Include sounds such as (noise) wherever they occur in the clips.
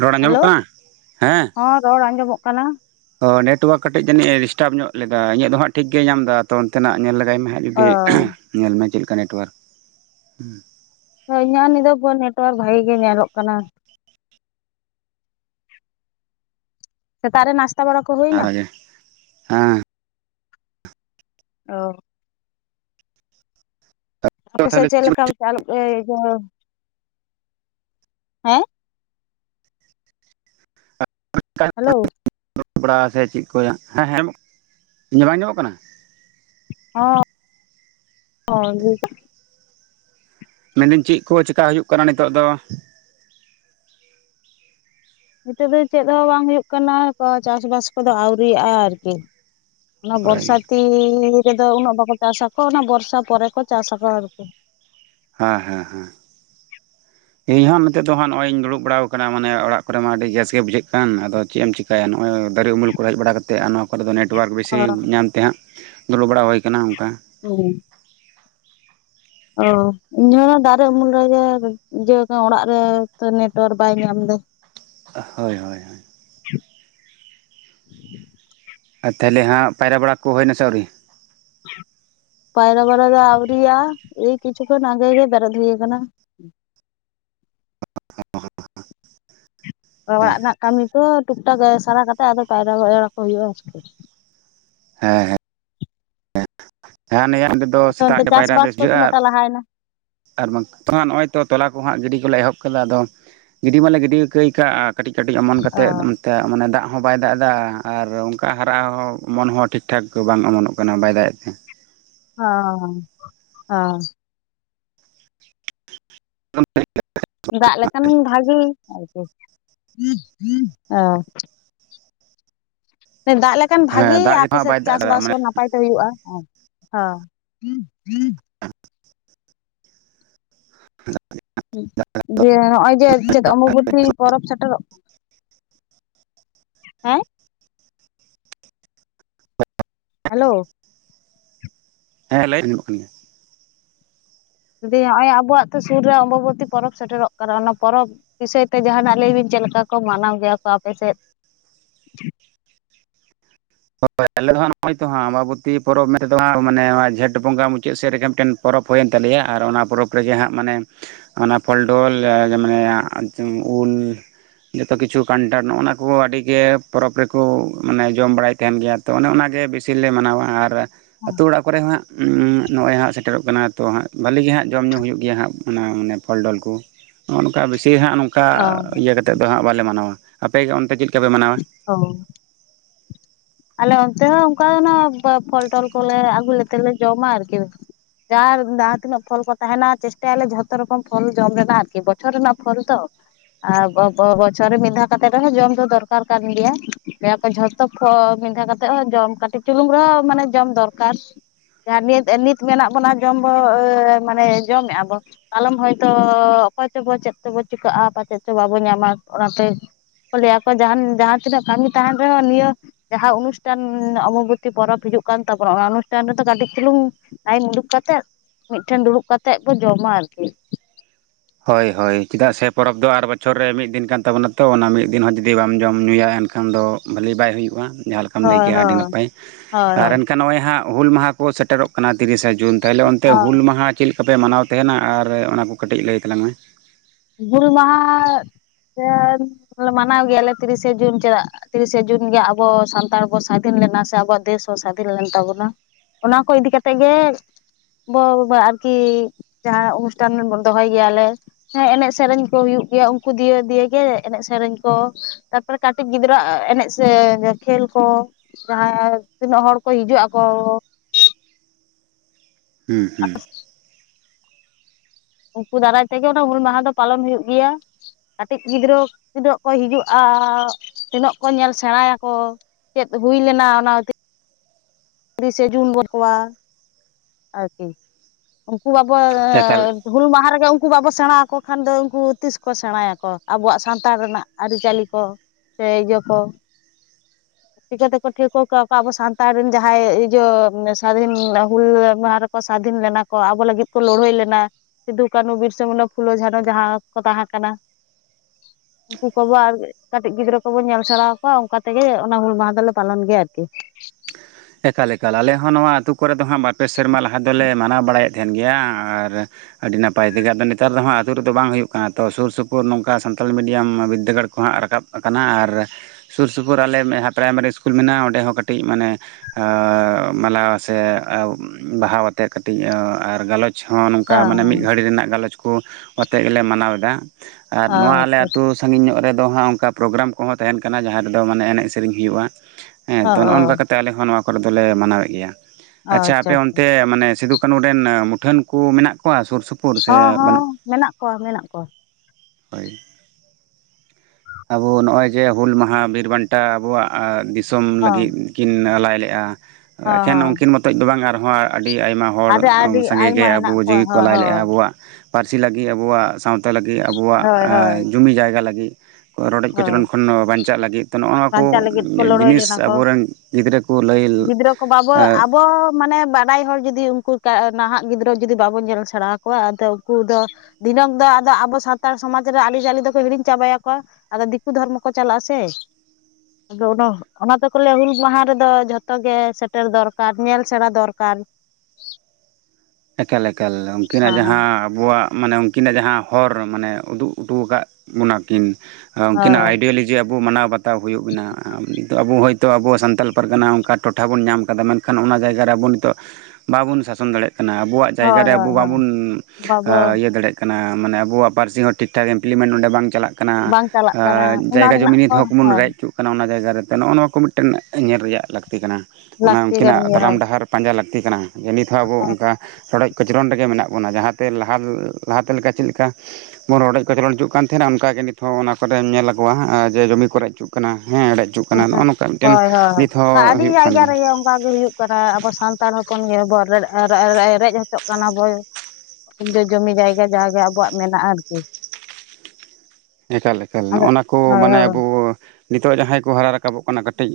ᱨᱚᱲ ᱦᱮᱞᱳ ᱟᱸᱡᱚᱢᱚᱜ ᱠᱟᱱᱟ ᱦᱮᱸ ᱦᱚᱸ ᱨᱚᱲ ᱟᱸᱡᱚᱢᱚᱜ ᱠᱟᱱᱟ ᱚ ᱱᱮᱴᱳᱣᱟᱨᱠ ᱠᱟᱴᱤᱡ ᱡᱟᱱᱤᱡ ᱮ ᱰᱤᱥᱴᱟᱵ ᱧᱚᱜ ᱞᱮᱫᱟ ᱤᱧᱟᱹᱜ ᱫᱚ ᱦᱟᱸᱜ ᱴᱷᱤᱠ ᱜᱮ ᱧᱟᱢ ᱫᱟ ᱛᱚ ᱚᱱᱛᱮᱱᱟᱜ ᱧᱮᱞ ᱞᱮᱟᱜᱟᱭ ᱢᱮ ᱚ ᱡᱩᱫᱤ (unintelligible) ᱧᱮᱞ ᱢᱮ ᱪᱮᱫᱠᱟ ᱱᱮᱴᱣᱟᱨᱠ ᱦᱳᱭ (unintelligible) ᱮᱫᱟᱭ ᱯᱷᱳᱱ ᱱᱮᱴᱳᱣᱟᱨᱠ ᱵᱷᱟᱜᱤ ᱜᱮ ᱧᱮᱞᱚᱜ ᱠᱟᱱᱟ ᱥᱮᱛᱟᱜ ᱨᱮ ᱱᱟᱥᱛᱟ ᱵᱟᱲᱟ ᱠᱚ ᱦᱩᱭᱱᱟ (unintelligible) ᱦᱮᱸ ᱚ ᱟᱯ ᱥᱮᱫ ᱛᱟᱦᱚᱞᱮ ᱪᱮᱫ ᱞᱮᱠᱟ (unintelligible) ᱦᱮᱸ ᱪᱮᱫ ᱦᱮᱞᱳ (unintelligible) ᱥᱮ ᱪᱮᱫ ᱠᱚᱭ ᱦᱮᱸ ᱦᱮᱸ (unintelligible) ᱤᱧᱟᱹᱜ ᱵᱟᱝ ᱟᱧᱡᱚᱢᱚᱜ ᱠᱟᱱᱟ (unintelligible) ᱢᱮᱱᱫᱟᱹᱧ ᱪᱮᱫ ᱠᱚ ᱪᱮᱠᱟ ᱦᱩᱭᱩᱜ ᱠᱟᱱᱟ ᱱᱤᱛᱚᱜ ᱫᱚ? ᱱᱤᱛᱚᱜ ᱫᱚ ᱪᱮᱫ ᱦᱚᱸ ᱵᱟᱝ ᱦᱩᱭᱩᱜ ᱠᱟᱱᱟ ᱪᱟᱥᱵᱟᱥ ᱠᱚᱫᱚ ᱟᱹᱣᱨᱤᱭᱟᱜᱼᱟ ᱟᱨᱠᱤ ᱚᱱᱟ ᱦᱳᱭ ᱵᱚᱨᱥᱟ ᱛᱤ ᱨᱮᱫᱚ ᱩᱱᱟᱹᱜ ᱵᱟᱠᱚ ᱪᱟᱥ ᱟᱠᱚ ᱚᱱᱟ ᱵᱚᱨᱥᱟ ᱯᱚᱨᱮ ᱠᱚ ᱪᱟᱥ ᱟᱠᱚ ᱟᱨᱠᱤ᱾ ᱦᱮᱸ ᱦᱮᱸ ᱦᱮᱸ (unintelligible) ᱤᱧ ᱦᱚᱸ ᱱᱤᱛᱚᱜ ᱫᱚ ᱦᱟᱸᱜ ᱱᱚᱜ ᱚᱭᱤᱧ ᱫᱩᱲᱩᱵ ᱵᱟᱲᱟ ᱠᱟᱱᱟ ᱢᱟᱱᱮ ᱚᱲᱟᱜ ᱠᱚᱨᱮ ᱢᱟ ᱟᱹᱰᱤ ᱜᱮᱥ ᱜᱮ ᱵᱩᱡᱷᱟᱹᱜ ᱠᱟᱱ ᱟᱫᱚ ᱪᱮᱫ ᱮᱢ ᱪᱤᱠᱟᱹ᱾ (unintelligible) ᱱᱚᱜᱼᱚᱭ ᱫᱟᱨᱮ ᱩᱢᱩᱞ ᱠᱚᱨᱮ ᱦᱮᱡ ᱵᱟᱲᱟ ᱠᱟᱛᱮᱫ ᱟᱱᱚ ᱚᱠᱟ ᱨᱮᱫᱚ ᱱᱮᱴᱣᱟᱨᱠ ᱚ ᱵᱤᱥᱤ ᱧᱟᱢᱛᱮ ᱦᱟᱸᱜ ᱫᱩᱲᱩᱵ ᱵᱟᱲᱟ ᱦᱩᱭ ᱟᱠᱟᱱᱟ ᱚᱱᱠᱟ ᱚ ᱚ ᱤᱧ ᱦᱚ ᱫᱟᱨᱮ ᱩᱢᱩᱞ ᱨᱮᱜᱮ ᱤᱭᱠᱟ ᱚᱲᱟᱜ ᱨᱮ ᱱᱮᱴᱣᱟᱨᱠ ᱵᱟᱭ ᱧᱟᱢ ᱮᱫᱟ ᱦᱳᱭ ᱦᱳᱭ ᱦᱳᱭ ᱟᱨ ᱛᱟᱦᱚᱞᱮ ᱦᱟᱸᱜ ᱯᱟᱭᱨᱟ ᱵᱟᱲᱟ ᱠᱚ ᱦᱳᱭ ᱱᱟᱥᱮ ᱟᱹᱣᱨᱤ ᱯᱟᱭᱨᱟ ᱵᱟᱲᱟ ᱫᱚ ᱟᱣᱨᱤᱭᱟ ᱮᱭ ᱠᱤᱪᱷᱩ ᱠᱷᱚᱱ ᱟᱜᱮ ᱜᱮ ᱵᱮᱨᱮᱫ ᱦᱩᱭ ᱠᱟᱱᱟ᱾ (unintelligible) ᱚᱲᱟᱜ ᱦᱮᱸ ᱨᱮᱱᱟᱜ ᱠᱟᱹᱢᱤ ᱛᱚ ᱴᱩᱠᱴᱟᱠ ᱥᱟᱨᱟ ᱠᱟᱛᱮᱫ ᱟᱫᱚ ᱯᱟᱭᱨᱟ ᱵᱟᱲᱟ ᱠᱚ ᱦᱩᱭᱩᱜᱼᱟ ᱟᱨᱠᱤ᱾ ᱦᱮᱸ ᱦᱮᱸ ᱦᱮᱸ ᱱᱮ ᱚᱸᱰᱮ ᱫᱚ ᱟᱯᱮ ᱥᱮᱛᱟᱜ ᱚᱱᱛᱮ ᱜᱮ ᱯᱟᱭᱨᱟᱟᱜ ᱪᱟᱥᱵᱟᱥ ᱵᱮᱥ ᱠᱚ ᱦᱤᱡᱩᱜᱼᱟ ᱛᱤᱱᱟᱹᱜ ᱴᱟ ᱞᱟᱦᱟᱭᱮᱱᱟ ᱟᱨ ᱵᱟᱝ ᱛᱚ ᱱᱚᱜᱚᱭ ᱛᱚ ᱛᱚᱞᱟ ᱠᱚ ᱦᱟᱜ ᱜᱤᱰᱤ ᱠᱚᱞᱮ ᱮᱦᱚᱵ ᱠᱮᱫᱟ ᱟᱫᱚ᱾ ᱜᱤᱰᱤ ᱢᱟᱞᱮ ᱜᱤᱰᱤ ᱠᱟᱹᱭ ᱠᱟᱜᱼᱟ ᱠᱟᱹᱴᱤᱡ ᱠᱟᱹᱴᱤᱡ ᱚᱢᱚᱱ ᱚ ᱠᱟᱛᱮᱫ ᱮᱜ ᱢᱟᱱᱮ ᱫᱟᱜ ᱦᱚᱸ ᱵᱟᱭ ᱫᱟᱜ ᱮᱫᱟ ᱟᱨ ᱚᱱᱠᱟ ᱦᱟᱨᱟ ᱦᱚᱸ ᱚᱢᱚᱱ ᱦᱚᱸ ᱴᱷᱤᱠ ᱴᱷᱟᱠ ᱵᱟᱝ ᱚᱢᱚᱱᱚᱜ ᱠᱟᱱᱟ ᱵᱟᱭ ᱫᱟᱜ ᱮᱫ ᱛᱮ ᱚ ᱚ ᱫᱟᱜ ᱞᱮᱠᱷᱟᱱ ᱵᱷᱟᱜᱤ ᱟᱨᱠᱤ ᱚ ᱫᱟᱜ ᱞᱮᱠᱟᱱ ᱦᱮᱸ ᱵᱷᱟᱜᱮ ᱫᱟᱜ ᱜᱮ ᱟᱯᱮ ᱦᱟᱸᱜ ᱥᱮᱫ ᱵᱟᱭ ᱫᱟᱜ ᱮᱫᱟ ᱪᱟᱥᱵᱟᱥ ᱢᱟᱱᱮ ᱦᱚᱸ ᱱᱟᱯᱟᱭ᱾ ᱦᱩᱭᱩᱜ ᱡᱮ ᱱᱚᱜᱼᱚᱭ ᱡᱮ ᱪᱮᱫ ᱚᱢᱵᱷᱚ ᱯᱚᱨᱚᱵᱽ ᱥᱮᱴᱮᱨᱚᱜ ᱠᱟᱱᱟ ᱦᱮᱸ ᱦᱮᱞᱳ (unintelligible) ᱡᱩᱫᱤ ᱱᱚᱜᱼᱚᱭ ᱟᱵᱚᱣᱟᱜ ᱛᱚ ᱥᱩᱨ ᱨᱮ ᱚᱢᱚᱵᱚᱛᱤ ᱯᱚᱨᱚᱵᱽ ᱥᱮᱴᱮᱨᱚᱜ ᱠᱟᱱᱟ ᱚᱱᱟ ᱯᱚᱨᱚᱵᱽ ᱵᱤᱥᱚᱭ ᱛᱮ ᱡᱟᱦᱟᱱᱟᱜ ᱞᱟᱹᱭ ᱵᱤᱱ ᱪᱮᱫ ᱞᱮᱠᱟ ᱠᱚ ᱢᱟᱱᱟᱣ ᱜᱮᱭᱟ ᱠᱚ ᱟᱯᱮ ᱥᱮᱫ ᱦᱳᱭ ᱟᱞᱮ ᱫᱚ ᱦᱟᱜ ᱱᱚᱜᱼᱚᱭ ᱛᱚ ᱦᱟᱜ ᱟᱢᱵᱟᱵᱚᱛᱤ ᱯᱚᱨᱚᱵᱽ ᱢᱮᱱᱛᱮᱫᱚ ᱢᱟᱱᱮ ᱱᱚᱣᱟ ᱡᱮᱸᱷᱮᱴ ᱵᱚᱸᱜᱟ ᱢᱩᱪᱟᱹᱫ ᱥᱮᱫ ᱨᱮᱜᱮ ᱢᱤᱫᱴᱮᱱ ᱯᱚᱨᱚᱵᱽ ᱦᱳᱭᱮᱱ ᱛᱟᱞᱮᱭᱟ ᱟᱨ ᱚᱱᱟ ᱯᱚᱨᱚᱵᱽ ᱨᱮᱜᱮ ᱦᱟᱸᱜ ᱢᱟᱱᱮ ᱚᱱᱟ ᱯᱷᱚᱞᱰᱚᱞ ᱢᱟᱱᱮ ᱩᱞ ᱡᱚᱛᱚ ᱠᱤᱪᱷᱩ ᱠᱟᱱᱴᱷᱟ ᱱᱚᱜ ᱱᱟ ᱠᱚ ᱟᱹᱰᱤ ᱜᱮ ᱯᱚᱨᱚᱵᱽ ᱨᱮᱠᱚ ᱢᱟᱱᱮ ᱡᱚᱢ ᱵᱟᱲᱟᱭᱮᱫ ᱛᱟᱦᱮᱱ ᱜᱮᱭᱟ ᱛᱚ ᱚᱱᱮ ᱚᱱᱟᱜᱮ ᱵᱤᱥᱤ ᱞᱮ ᱢᱟᱱᱟᱣᱟ ᱟᱨ ᱟᱹᱛᱩ ᱚᱲᱟᱜ ᱠᱚᱨᱮ ᱦᱟᱸᱜ ᱱᱚᱜᱼᱚᱭ ᱦᱟᱸᱜ ᱥᱮᱴᱮᱨᱚᱜ ᱠᱟᱱᱟ ᱛᱚ ᱦᱟᱜ ᱵᱷᱟᱹᱞᱤ ᱜᱮ ᱦᱟᱸᱜ ᱡᱚᱢ ᱧᱩ ᱦᱩᱭᱩᱜ ᱜᱮᱭᱟ ᱦᱟᱸᱜ ᱚᱱᱟ ᱢᱟᱱᱮ ᱯᱷᱚᱞ ᱰᱚᱞ ᱠᱚ ᱚᱱᱠᱟ ᱵᱮᱥᱤ ᱦᱟᱸᱜ ᱱᱚᱝᱠᱟ ᱤᱭᱟᱹ ᱠᱟᱛᱮᱫ ᱫᱚ ᱦᱟᱸᱜ ᱵᱟᱞᱮ ᱢᱟᱱᱟᱣᱟ ᱟᱯᱮᱜᱮ ᱚᱱᱛᱮ ᱪᱮᱫ ᱞᱮᱠᱟᱯᱮ ᱢᱟᱱᱟᱣᱟ᱾ ᱦ ᱟᱞᱮ ᱚᱱᱛᱮ ᱦᱚᱸ ᱚᱱᱠᱟ ᱚᱱᱟ ᱯᱷᱚᱞ ᱰᱚᱞ ᱠᱚᱞᱮ ᱟᱹᱜᱩ ᱞᱮᱛᱮᱞᱮ ᱡᱚᱢᱟ ᱟᱨᱠᱤ ᱡ ᱡᱟᱦᱟᱸ ᱛᱤᱱᱟᱹᱜ ᱯᱷᱚᱞ ᱠᱚ ᱛᱟᱦᱮᱱᱟ ᱪᱮᱥᱴᱟᱭᱟᱞᱮ ᱡᱷᱚᱛᱚ ᱨᱚᱠᱚᱢ ᱯᱷᱚᱞ ᱡᱚᱢ ᱨᱮᱱᱟᱜ ᱟᱨᱠᱤ ᱵᱚᱪᱷᱚᱨ ᱨᱮᱱᱟᱜ ᱯᱷᱚᱞ ᱛᱚ ᱟᱨ ᱵᱚᱪᱚᱨ ᱨᱮ ᱢᱤᱫᱷᱟ ᱠᱟᱛᱮ ᱫᱚ ᱡᱚᱢ ᱫᱚ ᱫᱚᱨᱠᱟ ᱫᱚᱨᱠᱟᱨ ᱠᱟᱱ ᱜᱮᱭᱟ ᱠᱚ ᱡᱷᱚᱛᱚ ᱢᱮᱸᱫᱷᱟ ᱠᱟᱛᱮ ᱦᱚᱸ ᱡᱚᱢ ᱠᱟᱹᱴᱤᱡ ᱪᱩᱞᱩᱝ ᱨᱮᱦᱚᱸ ᱢᱟᱱᱮ ᱡᱚᱢ ᱫᱚᱨᱠᱟᱨ ᱡᱟᱦᱟᱸ ᱱᱤᱛ ᱱᱤᱛ ᱢᱮᱱᱟᱜ ᱵᱚᱱᱟ ᱡᱚᱢ ᱵᱚ ᱢᱟᱱᱮ ᱡᱚᱢᱮᱫᱼᱟ ᱵᱚ ᱠᱞᱚᱢ ᱦᱚᱭᱛᱳ ᱚᱠᱚᱭ ᱪᱚ ᱵᱚ ᱪᱮᱫ ᱛᱮᱵᱚ ᱪᱤᱠᱟᱹᱜᱼᱟ ᱯᱟᱪᱮᱫ ᱪᱚ ᱵᱟᱵᱚ ᱧᱟᱢᱟ ᱚᱱᱟᱛᱮ ᱞᱟᱹᱭ ᱟᱠᱚ ᱡᱟᱦᱟᱸ ᱛᱤᱱᱟᱹᱜ ᱠᱟᱹᱢᱤ ᱛᱟᱦᱮᱱ ᱨᱮᱦᱚᱸ ᱱᱤᱭᱟᱹ ᱡᱟᱦᱟᱸ ᱚᱱᱩᱥᱴᱷᱟᱱ ᱚᱢᱚᱵᱚᱛᱤ ᱯᱚᱨᱚᱵᱽ ᱦᱤᱡᱩᱜ ᱠᱟᱱ ᱛᱟᱵᱚᱱᱟ ᱚᱱᱟ ᱚᱱᱩᱥᱴᱷᱟᱱ ᱨᱮᱫᱚ ᱠᱟᱹᱴᱤᱡ ᱪᱩᱞᱩᱝ ᱴᱟᱭᱤᱢ ᱩᱰᱩᱠ ᱠᱟᱛᱮᱫ ᱢᱤᱫᱴᱷᱮᱱ ᱫᱩᱲᱩᱵ ᱠᱟᱛᱮᱫ ᱵᱚ ᱡᱚᱢᱟ ᱟᱨᱠᱤ ᱦᱳᱭ ᱦᱳᱭ ᱪᱮᱫᱟᱜ ᱥᱮ ᱯᱚᱨᱚᱵᱽ ᱫᱚ ᱟᱨ ᱵᱚᱪᱷᱚᱨ ᱨᱮ ᱢᱤᱫ ᱫᱤᱱ ᱠᱟᱱ ᱛᱟᱵᱚᱱᱟ ᱛᱚ ᱚᱱᱟ ᱢᱤᱫ ᱫᱤᱱ ᱦᱚᱸ ᱡᱩᱫᱤ ᱵᱟᱢ ᱡᱚᱢ ᱧᱩᱭᱟ ᱮᱱᱠᱷᱟᱱ ᱫᱚ ᱵᱷᱟᱹᱞᱮ ᱵᱟᱭ ᱦᱩᱭᱩᱜᱼᱟ ᱡᱟᱦᱟᱸ ᱞᱮᱠᱟᱢ ᱞᱟᱹᱭ ᱦᱳᱭ ᱠᱮᱭᱟ ᱦᱳᱭ ᱟᱹᱰᱤ ᱱᱟᱯᱟᱭ ᱦᱳᱭ ᱟᱨ ᱦᱳᱭ ᱱᱚᱜᱼᱚᱭ ᱦᱟᱸᱜ ᱦᱩᱞ ᱢᱟᱦᱟ ᱠᱚ ᱥᱮᱴᱮᱨᱚᱜ ᱠᱟᱱᱟ ᱛᱤᱨᱤᱥᱟ ᱡᱩᱱ ᱛᱟᱦᱚᱞᱮ ᱚᱱᱛᱮ ᱦᱳᱭ ᱦᱩᱞ ᱢᱟᱦᱟ ᱪᱮᱫ ᱞᱮᱠᱟᱯᱮ ᱢᱟᱱᱟᱣ ᱛᱟᱦᱮᱱᱟ ᱟᱨ ᱚᱱᱟ ᱠᱚ ᱠᱟᱹᱴᱤᱡ ᱞᱟᱹᱭ ᱛᱟᱞᱟᱝ ᱢᱮ ᱦᱩᱞ ᱢᱟᱦᱟ ᱢᱟᱱᱟᱣ ᱜᱮᱭᱟᱞᱮ ᱛᱤᱨᱤᱥᱮ ᱡᱩᱱ ᱪᱟᱜ ᱛᱤᱨᱤᱥᱮ ᱡᱩᱱ ᱜᱮ ᱟᱵᱚ ᱥᱟᱱᱛᱟᱲ ᱵᱚᱱ ᱥᱟᱫᱷᱤᱱ ᱞᱮᱱᱟ ᱥᱮ ᱟᱵᱚᱣᱟᱜ ᱫᱮᱥ ᱵᱚᱱ ᱥᱟᱫᱷᱤᱱ ᱞᱮᱱ ᱛᱟᱵᱚᱱᱟ ᱚᱱᱟ ᱠᱚ ᱤᱫᱤ ᱠᱟᱛᱮᱫ ᱜᱮ ᱵᱚ ᱵᱟᱵᱟ ᱟᱨᱠᱤ ᱡᱟᱦᱟᱸ ᱚᱱᱩᱥᱴᱷᱟᱱ ᱫᱚᱦᱚᱭ ᱜᱮᱭᱟᱞᱮ ᱦᱮᱸ ᱮᱱᱮᱡ ᱥᱮᱨᱮᱧ ᱠᱚ ᱦᱩᱭᱩᱜ ᱜᱮᱭᱟ ᱩᱱᱠᱩ ᱫᱤᱭᱮ ᱫᱤᱭᱮ ᱜᱮ ᱮᱱᱮᱡ ᱥᱮᱨᱮᱧ ᱠᱚ ᱛᱟᱨᱯᱚᱨᱮ ᱠᱟᱹᱴᱤᱡ ᱜᱤᱫᱽᱨᱟᱹ ᱟᱜ ᱮᱱᱮᱡ ᱥᱮᱨᱮᱧ ᱠᱷᱮᱞ ᱠᱚ ᱡᱟᱦᱟᱸ ᱛᱤᱱᱟᱹᱜ ᱦᱚᱲ ᱠᱚ ᱦᱤᱡᱩᱜ ᱟᱠᱚ ᱦᱩᱸ ᱦᱩᱸ ᱩᱱᱠᱩ ᱫᱟᱨᱟᱭ ᱛᱮᱜᱮ ᱚᱱᱟ ᱦᱩᱞ ᱢᱟᱦᱟ ᱫᱚ ᱯᱟᱞᱚᱱ ᱦᱩᱭᱩᱜ ᱜᱮᱭᱟ᱾ ᱠᱟᱹᱴᱤᱡ ᱜᱤᱫᱽᱨᱟᱹ ᱴᱤᱱᱟᱹᱜᱟ ᱠᱚ ᱦᱤᱡᱩᱜᱼᱟ ᱛᱤᱱᱟᱹᱜ ᱠᱚ ᱧᱮᱞ ᱥᱮᱬᱟᱭᱟᱠᱚ᱿ ᱪᱮᱫ ᱦᱩᱭ ᱞᱮᱱᱟ ᱚᱱᱟ᱾ ᱛᱤᱨᱤᱥᱮ ᱡᱩᱱ ᱵᱚᱱ (unintelligible) ᱟᱨᱠᱤ ᱩᱱᱠᱩ ᱵᱟᱵᱚ ᱮᱠᱟᱞ ᱦᱩᱞ ᱢᱟᱦᱟ ᱨᱮᱜᱮ ᱩᱱᱠᱩ ᱵᱟᱵᱚ ᱥᱮᱬᱟ ᱟᱠᱚ ᱠᱷᱟᱱ ᱫᱚ ᱩᱱᱠᱩ ᱛᱤᱥ ᱠᱚ ᱥᱮᱬᱟᱭᱟᱠᱚ ᱟᱵᱚᱣᱟᱜ ᱥᱟᱱᱛᱟᱲ ᱨᱮᱱᱟᱜ ᱟᱹᱨᱤᱪᱟᱹᱞᱤ ᱠᱚ᱿ ᱥᱮ ᱤᱭᱟᱹ ᱠᱚ ᱪᱤᱠᱟᱹᱛᱮᱠᱚ ᱴᱷᱟᱹᱣᱠᱟᱹ ᱠᱚᱣᱟ ᱟᱵᱚ ᱥᱟᱱᱛᱟᱲ ᱨᱮᱱ ᱡᱟᱦᱟᱸᱭ ᱤᱭᱟᱹ ᱥᱟᱫᱷᱤᱱ ᱦᱩᱞ᱿ ᱥᱟᱹᱫᱷᱤᱱ ᱞᱮᱱᱟ ᱠᱚ ᱟᱵᱚ ᱞᱟᱹᱜᱤᱫ ᱠᱚ ᱞᱟᱹᱲᱦᱟᱹᱭ ᱞᱮᱱᱟ᱿ ᱥᱤᱫᱩ ᱠᱟᱹᱱᱦᱩ ᱵᱤᱨᱥᱟᱹ ᱢᱩᱱᱰᱟ ᱯᱷᱩᱞᱳ ᱡᱷᱟᱱᱚ ᱡᱟᱦᱟᱸ ᱠᱚ ᱛᱟᱦᱮᱸ ᱠᱟᱱᱟ᱾ ᱩᱱᱠᱩ ᱠᱚᱵᱚ ᱟᱨ ᱠᱟᱹᱴᱤᱡ ᱜᱤᱫᱽᱨᱟᱹ ᱠᱚᱵᱚ ᱧᱮᱞ ᱥᱮᱸᱲᱟ ᱟᱠᱚᱣᱟ ᱚᱱᱠᱟ ᱛᱮᱜᱮ᱾ ᱚᱱᱟ ᱦᱩᱞ ᱢᱟᱦᱟ ᱫᱚᱞᱮ ᱯᱟᱞᱚᱱ ᱜᱮᱭᱟ ᱟᱨᱠᱤ᱾ ᱮᱠᱟᱞ ᱮᱠᱟᱞ ᱟᱞᱮ ᱦᱚᱸ ᱱᱚᱣᱟ ᱟᱹᱛᱩ ᱠᱚᱨᱮᱫ ᱫᱚ ᱦᱟᱸᱜ ᱵᱟᱨᱯᱮ ᱥᱮᱨᱢᱟ ᱞᱟᱦᱟ ᱫᱚᱞᱮ ᱢᱟᱱᱟᱣ ᱵᱟᱲᱟᱭᱮᱫ ᱛᱟᱦᱮᱱ ᱜᱮᱭᱟ ᱟᱨ ᱟᱹᱰᱤ ᱱᱟᱯᱟᱭ ᱛᱮᱜᱮ ᱟᱫᱚ ᱱᱮᱛᱟᱨ ᱫᱚ ᱦᱟᱸᱜ ᱟᱹᱛᱩ ᱨᱮᱫᱚ ᱵᱟᱝ ᱦᱩᱭᱩᱜ ᱠᱟᱱᱟ ᱛᱚ ᱥᱩᱨ ᱥᱩᱯᱩᱨ ᱱᱚᱝᱠᱟ ᱥᱟᱱᱛᱟᱞᱤ ᱢᱤᱰᱤᱭᱟᱢ ᱵᱤᱫᱽᱫᱟᱹᱜᱟᱲ ᱠᱚ ᱦᱟᱸᱜ ᱨᱟᱠᱟᱵᱽ ᱠᱟᱱᱟ ᱟᱨ ᱥᱩᱨ ᱥᱩᱯᱩᱨ ᱟᱞᱮ ᱢᱮᱫ ᱯᱨᱟᱭᱢᱟᱨᱤ ᱤᱥᱠᱩᱞ ᱢᱮᱱᱟᱜᱼᱟ ᱚᱸᱰᱮ ᱦᱚᱸ ᱠᱟᱹᱴᱤᱡ ᱢᱟᱱᱮ ᱢᱟᱞᱟ ᱥᱮ ᱵᱟᱦᱟ ᱟᱛᱮᱜ ᱠᱟᱹᱴᱤᱡ ᱟᱨ ᱜᱟᱞᱚᱪ ᱦᱚᱸ ᱱᱚᱝᱠᱟ ᱦᱮᱸ ᱢᱟᱱᱮ ᱢᱤᱫ ᱜᱷᱟᱹᱲᱤ ᱨᱮᱱᱟᱜ ᱜᱟᱞᱚᱪ ᱠᱚ ᱟᱛᱮᱫ ᱜᱮᱞᱮ ᱢᱟᱱᱟᱣ ᱮᱫᱟ᱿ ᱟᱨ ᱦᱮᱸ ᱱᱚᱣᱟ ᱟᱞᱮ ᱟᱪᱪᱷᱟ ᱟᱹᱛᱩ᱾ ᱥᱟᱺᱜᱤᱧ ᱧᱚᱜ ᱨᱮᱫᱚ ᱦᱟᱸᱜ ᱚᱱᱠᱟ ᱯᱨᱳᱜᱨᱟᱢ ᱠᱚᱦᱚᱸ ᱛᱟᱦᱮᱱ ᱠᱟᱱᱟ ᱡᱟᱦᱟᱸ ᱨᱮᱫᱚ ᱢᱟᱱᱮ ᱮᱱᱮᱡ ᱥᱮᱨᱮᱧ ᱦᱩᱭᱩᱜᱼᱟ᱾ ᱚ ᱦᱮᱸ ᱛᱚ ᱱᱚᱜᱼᱚ ᱱᱚᱝᱠᱟ ᱚ ᱠᱟᱛᱮ ᱟᱞᱮ ᱦᱚᱸ ᱱᱚᱣᱟ ᱠᱚᱨᱮ ᱫᱚᱞᱮ ᱢᱟᱱᱟᱣᱮᱫ ᱜᱮᱭᱟ ᱟᱪᱪᱷᱟ ᱟᱯᱮ ᱚᱱᱛᱮ ᱢᱟᱱᱮ ᱥᱤᱫᱩ ᱠᱟᱱᱦᱩ ᱨᱮᱱ ᱢᱩᱴᱷᱟᱹᱱ ᱠᱚ ᱢᱮᱱᱟᱜ ᱠᱚᱣᱟ ᱥᱩᱨ ᱥᱩᱯᱩᱨ ᱦᱚᱸ ᱥᱮ ᱦᱚᱸ ᱵᱟᱹᱱᱩᱜ ᱢᱮᱱᱟᱜ ᱠᱚᱣᱟ ᱢᱮᱱᱟᱜ ᱠᱚᱣᱟ᱾ ᱦᱳᱭ ᱟᱵᱩ ᱱᱚᱜᱼᱚᱭ ᱡᱮ ᱦᱩᱞ ᱢᱟᱦᱟ ᱵᱤᱨᱵᱟᱱᱴᱟ ᱟᱵᱚᱣᱟᱜ ᱫᱤᱥᱚᱢ ᱞᱟᱹᱜᱤᱫ ᱦᱚᱸ ᱠᱤᱱ ᱟᱞᱟᱭ ᱞᱮᱫᱼᱟ ᱦᱚᱸ ᱮᱠᱷᱮᱱ ᱦᱚᱸ ᱩᱱᱠᱤᱱ ᱢᱚᱛᱚᱡ ᱫᱚ ᱵᱟᱝ ᱟᱨᱦᱚᱸ ᱟᱹᱰᱤ ᱟᱭᱢᱟ ᱦᱚᱲ ᱟᱫᱚ ᱟᱹᱰᱤ ᱥᱟᱸᱜᱮ ᱜᱮ ᱟᱭᱢᱟ ᱟᱵᱚ ᱦᱮᱱᱟᱜ ᱠᱚᱣᱟ ᱡᱤᱣᱤ ᱠᱚ ᱦᱳᱭ ᱞᱟᱭ ᱞᱮᱫᱼᱟ ᱦᱳᱭ ᱟᱵᱚᱣᱟᱜ᱾ ᱯᱟᱹᱨᱥᱤ ᱞᱟᱹᱜᱤᱫ ᱟᱵᱩᱣᱟᱜ ᱥᱟᱶᱛᱟ ᱞᱟᱹᱜᱤᱫ ᱟᱵᱚᱣᱟᱜ ᱦᱳᱭ ᱦᱳᱭ ᱡᱩᱢᱤ ᱡᱟᱭᱜᱟ ᱞᱟᱹᱜᱤᱫ᱿ ᱨᱚᱰᱚᱡ ᱦᱳᱭ ᱠᱚᱪᱞᱚᱱ ᱠᱷᱚᱱ ᱵᱟᱧᱪᱟᱜ ᱞᱟᱹᱜᱤᱫ᱾ ᱛᱚ ᱱᱚᱜ ᱚ ᱱᱚᱣᱟ ᱠᱚ ᱵᱟᱧᱪᱟᱜ ᱞᱟᱹᱜᱤᱫ ᱠᱚ ᱞᱟᱹᱲᱦᱟᱹᱭ ᱡᱤᱱᱤᱥ ᱞᱮᱱᱟ ᱠᱚ ᱟᱵᱚᱨᱮᱱ ᱜᱤᱫᱽᱨᱟᱹ ᱠᱚ ᱞᱟᱹᱭ ᱜᱤᱫᱽᱨᱟᱹ ᱠᱚ ᱵᱟᱵᱚ ᱟᱵᱚ ᱢᱟᱱᱮ ᱵᱟᱰᱟᱭ ᱦᱚᱲ ᱡᱩᱫᱤ ᱩᱱᱠᱩ ᱱᱟᱦᱟᱜ ᱜᱤᱫᱽᱨᱟᱹ ᱡᱩᱫᱤ ᱵᱟᱵᱚᱱ ᱧᱮᱞ ᱥᱮᱸᱲᱟ ᱟᱠᱚᱣᱟ ᱩᱱᱠᱩ ᱫᱚ ᱫᱷᱤᱱᱟᱹᱝ ᱫᱚ ᱟᱫᱚ ᱟᱵᱚ ᱥᱟᱱᱛᱟᱲ ᱥᱚᱢᱟᱡᱽ ᱨᱮ ᱟᱹᱨᱤᱪᱟᱹᱞᱤ ᱫᱚᱠᱚ ᱦᱤᱲᱤᱧ ᱪᱟᱵᱟᱭᱟᱠᱚ ᱟᱫᱚ ᱫᱤᱠᱩ ᱫᱷᱚᱨᱢᱚ ᱠᱚ ᱪᱟᱞᱟᱜ ᱟ ᱥᱮ ᱟᱫᱚ ᱚᱱᱟ ᱚᱱᱟᱛᱮᱠᱚ ᱞᱟᱹᱭᱟ ᱦᱩᱞ ᱢᱟᱦᱟ ᱨᱮᱫᱚ ᱡᱷᱚᱛᱚ ᱜᱮ ᱥᱮᱴᱮᱨ ᱫᱚᱨᱠᱟᱨ ᱧᱮᱞ ᱥᱮᱬᱟ ᱫᱚᱨᱠᱟᱨ ᱮᱠᱟᱞ ᱮᱠᱟᱞ ᱩᱱᱠᱤᱱᱟᱜ ᱦᱚᱸ ᱡᱟᱦᱟᱸ ᱟᱵᱚᱣᱟᱜ ᱢᱟᱱᱮ ᱩᱱᱠᱤᱱᱟᱜ ᱡᱟᱦᱟᱸ ᱦᱚᱨ ᱢᱟᱱᱮ ᱩᱫᱩᱜ ᱦᱚᱴᱚ ᱟᱠᱟᱫ ᱵᱚᱱᱟ ᱠᱤᱱ ᱩᱱᱠᱤᱱᱟᱜ ᱦᱚᱸ ᱟᱭᱰᱤᱭᱳᱞᱚᱡᱤ ᱟᱵᱚ ᱢᱟᱱᱟᱣ ᱵᱟᱛᱟᱣ ᱦᱩᱭ ᱟᱵᱚᱱᱟ ᱱᱤᱛᱚᱜ ᱟᱵᱚ ᱦᱚᱭ ᱱᱤᱛᱚᱜ ᱟᱵᱚ ᱥᱟᱱᱛᱟᱞ ᱯᱟᱨᱜᱟᱱᱟ ᱚᱱᱠᱟ ᱴᱚᱴᱷᱟ ᱵᱚᱱ ᱧᱟᱢ ᱟᱠᱟᱫᱟ ᱢᱮᱱᱠᱷᱟᱱ ᱚᱱᱟ ᱡᱟᱭᱜᱟ ᱨᱮ ᱟᱵᱚ ᱱᱤᱛᱚᱜ ᱵᱟᱵᱚᱱ ᱥᱟᱥᱚᱱ᱾ ᱫᱟᱲᱮᱭᱟᱜ ᱠᱟᱱᱟ ᱠᱟᱱᱟ ᱟᱵᱚᱣᱟᱜ ᱡᱟᱭᱜᱟ ᱦᱳᱭ ᱨᱮ ᱦᱳᱭ ᱟᱵᱚ ᱦᱳᱭ ᱵᱟᱵᱚᱱ ᱵᱟᱵᱚ ᱤᱭᱟᱹ ᱫᱟᱲᱮᱭᱟᱜ ᱠᱟᱱᱟ ᱠᱟᱱᱟ ᱢᱟᱱᱮ ᱟᱵᱚᱣᱟᱜ ᱯᱟᱹᱨᱥᱤ ᱦᱚᱸ ᱴᱷᱤᱠ ᱴᱷᱟᱠ ᱮᱢᱯᱞᱤᱢᱮᱱᱴ ᱚᱸᱰᱮ ᱵᱟᱝ ᱪᱟᱞᱟᱜ ᱠᱟᱱᱟ᱾ ᱵᱟᱝ ᱪᱟᱞᱟᱜ ᱠᱟᱱᱟ ᱚᱱᱟ ᱡᱟᱭᱜᱟ ᱨᱮᱱᱟᱜ ᱡᱚᱢᱤ ᱱᱤᱛ ᱦᱚᱸ ᱦᱳᱠ ᱵᱚᱱ ᱦᱳᱭ ᱨᱮᱡ ᱚᱪᱚᱜ ᱠᱟᱱᱟ᱾ ᱠᱟᱱᱟ ᱚᱱᱟ ᱡᱟᱭᱜᱟ ᱨᱮ ᱛᱮ ᱱᱚᱜᱼᱚ ᱱᱚᱣᱟ ᱠᱚ ᱢᱤᱫᱴᱮᱱ ᱧᱮᱞ ᱨᱮᱭᱟᱜ ᱞᱟᱹᱠᱛᱤ ᱠᱟᱱᱟ ᱚᱱᱟ ᱞᱟᱹᱠᱛᱤ ᱠᱟᱱ ᱩᱱᱠᱤᱱᱟᱜ ᱜᱮᱭᱟ ᱛᱟᱲᱟᱢ ᱰᱟᱦᱟᱨ ᱯᱟᱸᱡᱟ ᱞᱟᱹᱠᱛᱤ ᱠᱟᱱᱟ ᱡᱮ ᱮᱢᱱᱤ ᱦᱚᱸ ᱦᱮᱸ ᱟᱵᱚ᱾ ᱚᱱᱠᱟ ᱨᱚᱰᱚᱡ ᱠᱚᱪᱨᱚᱱ ᱨᱮᱜᱮ ᱢᱮᱱᱟᱜ ᱵᱚᱱᱟ ᱡᱟᱦᱟᱸᱛᱮ ᱞᱟᱦᱟᱛᱮ ᱞᱮᱠᱟ ᱪᱮᱫ ᱞᱮᱠᱟ᱾ ᱵᱚᱱ ᱨᱚᱰᱚᱡ ᱠᱚᱪᱞᱚᱱ ᱚᱪᱚᱜ ᱠᱟᱱ ᱛᱟᱦᱮᱱᱟ ᱚᱱᱠᱟ ᱜᱮ ᱱᱤᱛᱚᱜ ᱦᱚᱸ ᱚᱱᱟ ᱠᱚᱨᱮᱢ ᱧᱮᱞ ᱠᱚᱣᱟ ᱡᱮ ᱡᱚᱢᱤ ᱠᱚ ᱨᱮᱡ ᱚᱪᱚᱜ ᱠᱟᱱᱟ ᱦᱮᱸ ᱚᱰᱮᱡ ᱦᱮᱸ ᱦᱳᱭ ᱦᱳᱭ ᱟᱹᱰᱤ ᱦᱩᱭᱩᱜ ᱠᱟᱱ ᱡᱟᱭᱜᱟ ᱜᱮᱭᱟ ᱨᱮᱜᱮ ᱚᱱᱠᱟ ᱜᱮ ᱦᱩᱭᱩᱜ ᱠᱟᱱᱟ ᱟᱵᱚ ᱥᱟᱱᱛᱟᱲ ᱦᱚᱯᱚᱱ ᱜᱮᱵᱚᱱ ᱨᱮᱡ ᱦᱚᱪᱚᱜ ᱠᱟᱱᱟ ᱵᱚᱱ᱾ ᱤᱧ ᱫᱚ ᱡᱚᱢᱤ ᱡᱟᱭᱜᱟ ᱡᱟᱜᱮ ᱟᱵᱚᱣᱟᱜ ᱢᱮᱱᱟᱜᱼᱟ ᱟᱨᱠᱤ᱾ ᱮᱠᱟᱞ ᱮᱠᱟᱞ ᱱᱚᱜ ᱟᱫᱚ ᱱᱟ ᱠᱚ ᱦᱳᱭ ᱢᱟᱱᱮ ᱦᱳᱭ ᱟᱵᱚ᱾ ᱱᱤᱛᱚᱜ ᱡᱟᱦᱟᱸᱭ ᱠᱚ ᱦᱟᱨᱟ ᱨᱟᱠᱟᱵᱚᱜ ᱠᱟᱱᱟ ᱠᱟᱹᱴᱤᱡ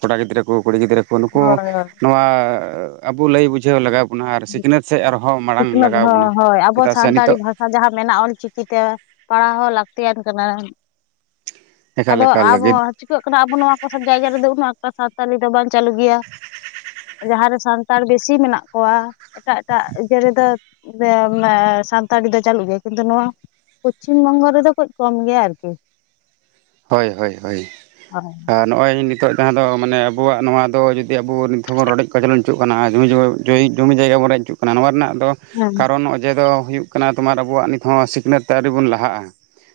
ᱠᱚᱲᱟ ᱜᱤᱫᱽᱨᱟᱹ ᱠᱚ ᱠᱩᱲᱤ ᱜᱤᱫᱽᱨᱟᱹ ᱠᱚ ᱱᱩᱠᱩ ᱦᱳᱭ ᱦᱳᱭ ᱱᱚᱣᱟ ᱟᱵᱚ ᱞᱟᱹᱭ ᱵᱩᱡᱷᱟᱹᱣ ᱞᱟᱜᱟᱣ ᱵᱚᱱᱟ ᱟᱨ ᱥᱤᱠᱷᱱᱟᱹᱛ ᱥᱮᱫ ᱟᱨᱦᱚᱸ ᱦᱚᱸ ᱢᱟᱲᱟᱝ ᱞᱟᱜᱟᱣ ᱵᱚᱱᱟ ᱪᱮᱫᱟᱜ ᱥᱮ ᱱᱤᱛᱚᱜ ᱟ ᱡᱟᱦᱟᱸ ᱢᱮᱱᱟᱜ ᱚᱞᱪᱤᱠᱤ ᱛᱮ ᱯᱟᱲᱦᱟᱣ ᱦᱚᱸ ᱞᱟᱹᱠᱛᱤᱭᱟᱱ ᱠᱟᱱᱟ᱾ ᱮᱠᱟᱞ ᱟᱫᱚ ᱮᱠᱟᱞ ᱞᱟᱹᱜᱤᱫ ᱟᱵᱚᱣᱟᱜ ᱪᱤᱠᱟᱹᱜ ᱠᱟᱱᱟ ᱟᱵᱚ ᱱᱚᱣᱟ ᱠᱚᱥᱮᱱ ᱡᱟᱭᱜᱟ ᱨᱮᱫᱚ ᱩᱱᱟᱹᱜ ᱮᱠᱴᱟ ᱥᱟᱶᱛᱟᱞᱤ ᱫᱚ ᱵᱟᱝ ᱪᱟᱹᱞᱩ ᱜᱮᱭᱟ᱾ ᱡᱟᱦᱟᱸ ᱨᱮ ᱥᱟᱱᱛᱟᱲ ᱵᱤᱥᱤ ᱢᱮᱱᱟᱜ ᱠᱚᱣᱟ ᱮᱴᱟᱜ ᱮᱴᱟᱜ ᱤᱡᱟ. ᱨᱮᱫᱚ (unintelligible) ᱥᱟᱱᱛᱟᱲᱤ ᱫᱚ ᱪᱟᱹᱞᱩᱜ ᱜᱮᱭᱟ ᱠᱤᱱᱛᱩ ᱱᱚᱣᱟ ᱯᱚᱪᱷᱤᱢ ᱵᱚᱝᱜᱚ ᱨᱮᱫᱚ ᱠᱟᱹᱡ ᱠᱚᱢ ᱜᱮᱭᱟ ᱟᱨᱠᱤ᱾ ᱦᱳᱭ ᱦᱳᱭ ᱦᱳᱭ ᱟᱨ ᱱᱚᱜᱚᱭ ᱱᱤᱛᱚᱜ ᱡᱟᱦᱟᱸ ᱫᱚ ᱢᱟᱱᱮ ᱟᱵᱩᱣᱟᱜ ᱱᱚᱣᱟ ᱫᱚ ᱡᱤᱫᱤ ᱡᱮ ᱟᱵᱩ ᱱᱤᱛᱷᱚ ᱦᱚᱸᱵᱚᱱ ᱨᱰᱚᱡ ᱠᱚᱪᱚᱞᱚᱱᱪᱩᱜ ᱠᱟᱱᱟ ᱟᱨ (unintelligible) ᱡᱩᱭᱤ ᱡᱩᱢᱤ ᱡᱟᱭᱜᱟ ᱵᱚᱱ ᱨᱮᱜ ᱪᱤᱜ ᱠᱟᱱᱟ ᱱᱚᱣᱟ ᱨᱮᱱᱟᱜ ᱫᱚ ᱦᱮᱸ ᱠᱟᱨᱚᱱ ᱚᱡᱮ ᱫᱚ ᱦᱩᱭᱩᱜ ᱠᱟᱱᱟ ᱛᱳᱢᱟᱨ ᱟᱵᱩᱣᱟᱜ ᱱᱤᱛ ᱦᱚᱸ ᱥᱤᱠᱷᱱᱟᱹᱛ ᱟᱹᱣᱨᱤ ᱵᱩᱱ ᱞᱟᱦᱟᱜᱼᱟ᱾